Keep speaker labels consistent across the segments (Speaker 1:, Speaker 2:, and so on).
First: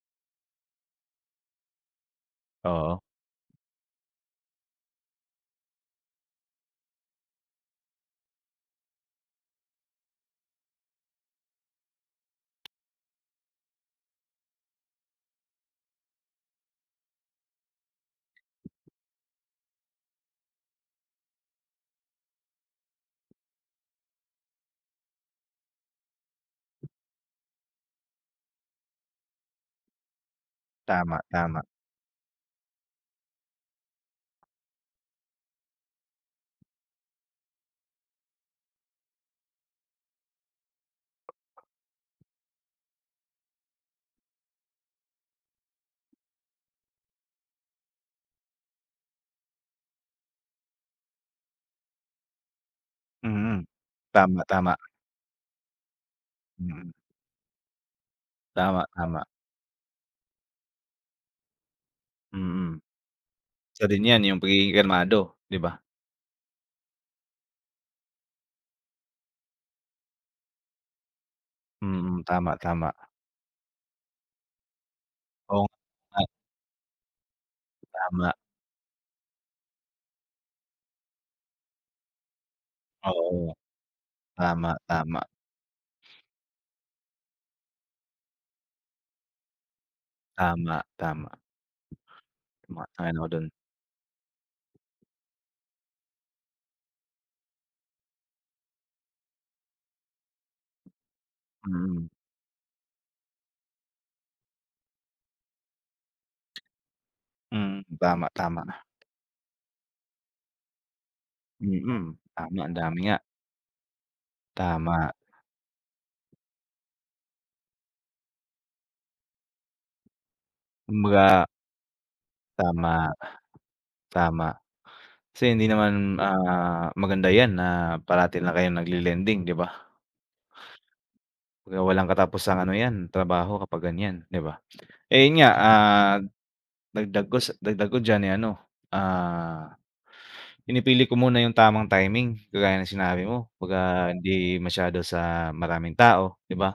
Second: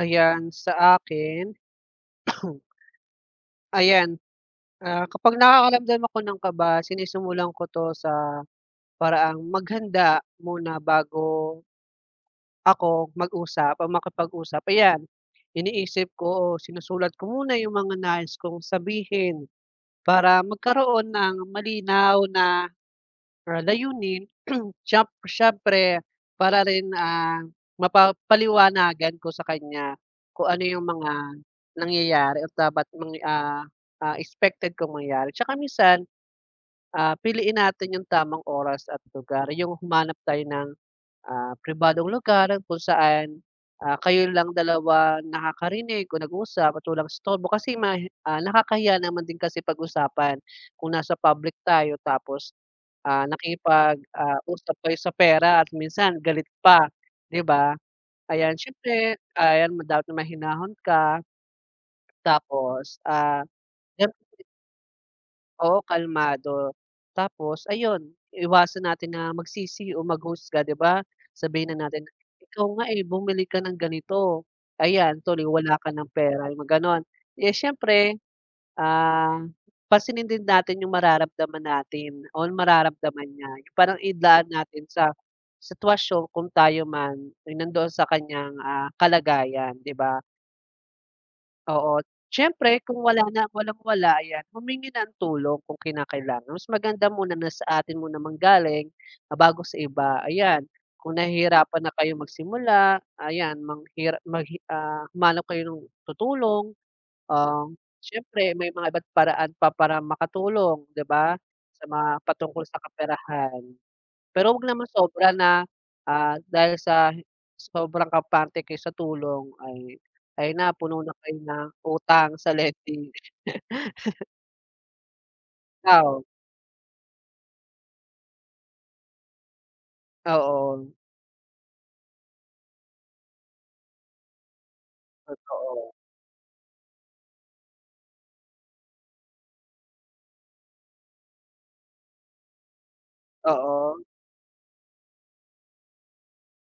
Speaker 1: Ayan, sa akin
Speaker 2: Oo.
Speaker 1: Ayan. Ah, kapag nakakaramdam ako ng kaba, sinisimulan ko 'to sa, paraang maghanda muna bago ako mag-usap o makipag-usap, ayan. Iniisip ko o sinusulat ko muna 'yong mga nais kong sabihin, para magkaroon ng malinaw na, ah, layunin. Siyem siyempre, para rin, ah, mapapaliwanagan ko sa kaniya, kung ano 'yong mga
Speaker 2: Tama, tama.
Speaker 1: nangyayari at dapat mang, ah ah, expected kong mangyari. 'Tsaka minsan, ah, piliin natin 'yong tamang oras at lugar, 'yong humanap tayo ng, ah, pribadong lugar kung saan, ah, kayo lang dalawa nakakarinig o nag-uusap at walang istorbo. Kasi mahi ah, nakakahiya naman din kasi pag-usapan, kung nasa public tayo, tapos, ah,
Speaker 2: Mhm.
Speaker 1: nakikipag, ah,
Speaker 2: Tama, tama.
Speaker 1: usap kayo sa pera at minsan galit pa,
Speaker 2: Mm.
Speaker 1: 'di ba. Ayan,
Speaker 2: Tama,
Speaker 1: siyempre,
Speaker 2: tama.
Speaker 1: ayan ma dapat na mahinahon ka
Speaker 2: Mm.
Speaker 1: tapos, ah,
Speaker 2: Isa din
Speaker 1: meron ka
Speaker 2: 'yan, 'yong
Speaker 1: din
Speaker 2: pagiging kalmado, 'di ba.
Speaker 1: Oo, kalmado. Tapos ayun, iwasan natin na magsisi o mag-husga, 'di ba. Sabihin na natin,
Speaker 2: Mm. Tama,
Speaker 1: "Ikaw nga,
Speaker 2: tama.
Speaker 1: eh, bumili ka ng ganito. Ayan, tuloy
Speaker 2: O
Speaker 1: wala ka ng
Speaker 2: Ay
Speaker 1: pera." 'yong mga gano'n. Eh, siyempre.
Speaker 2: Tama.
Speaker 1: Um, pansinin din natin 'yong mararamdaman natin o mararamdaman niya,
Speaker 2: Oo.
Speaker 1: 'yong parang idaan
Speaker 2: Tama,
Speaker 1: natin sa,
Speaker 2: tama.
Speaker 1: sitwasyon kung tayo man, ay nandoon sa kaniyang, ah, kalagayan, 'di ba.
Speaker 2: Tama, tama.
Speaker 1: Oo. Siyempre, kung
Speaker 2: Sumasang-ayon
Speaker 1: wala
Speaker 2: ako
Speaker 1: na,
Speaker 2: do'n.
Speaker 1: walang-wala, ayan humingi ng tulong kung kinakailangan. Mas maganda muna na sa atin muna manggaling, ah, bago sa iba. Ayan, kung nahihirapan na
Speaker 2: Mm.
Speaker 1: kayong magsimula, ayan manghira maghi ah, humanap kayo ng tutulong, um,
Speaker 2: Hmm. Tama,
Speaker 1: siyempre
Speaker 2: tama.
Speaker 1: may
Speaker 2: Ma
Speaker 1: mga iba't paraan pa para makatulong, 'di ba, sa mga
Speaker 2: Mm.
Speaker 1: patungkol
Speaker 2: Tama, ang
Speaker 1: sa
Speaker 2: dami nga.
Speaker 1: kaperahan. Pero, wag naman
Speaker 2: Tama.
Speaker 1: sobra na, ah, dahil sa, sobrang kampante kayo sa tulong ay, ay napuno na kayo
Speaker 2: Kumbaga
Speaker 1: ng utang sa
Speaker 2: Tama.
Speaker 1: lending.
Speaker 2: Tama, kasi hindi
Speaker 1: Ah,
Speaker 2: naman,
Speaker 1: oo.
Speaker 2: ah, maganda 'yan na parati lang kayong nagle-lending, 'di ba.
Speaker 1: Oo.
Speaker 2: Kaya walang katapusang ano 'yan, trabaho kapag ganiyan, 'di ba. Eh, 'yon nga,
Speaker 1: Totoo.
Speaker 2: ah, dagdag ko sa dagdag diyan, eh, ano, ah, pinipili ko muna 'yong tamang timing, kagaya ng sinabi mo.
Speaker 1: Oo.
Speaker 2: 'Baga hindi masyado sa maraming tao, 'di ba,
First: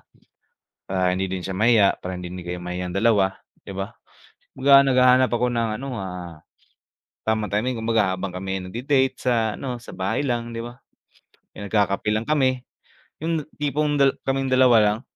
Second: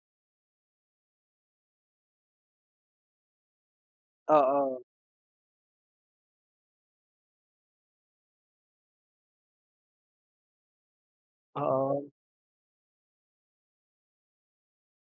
Speaker 2: para hindi din siya mahiya, para hindi din kayo mahiyang dalawa, 'di ba.
Speaker 1: Oo.
Speaker 2: Kumbaga naghahanap ako ng ano, ah, tamang timing, kumbaga habang kami ay nagde-date sa ano, sa bahay lang, 'di ba, 'yong nagkakape
Speaker 1: Oo.
Speaker 2: lang kami. 'Yong na tipong dal kaming dalawa lang.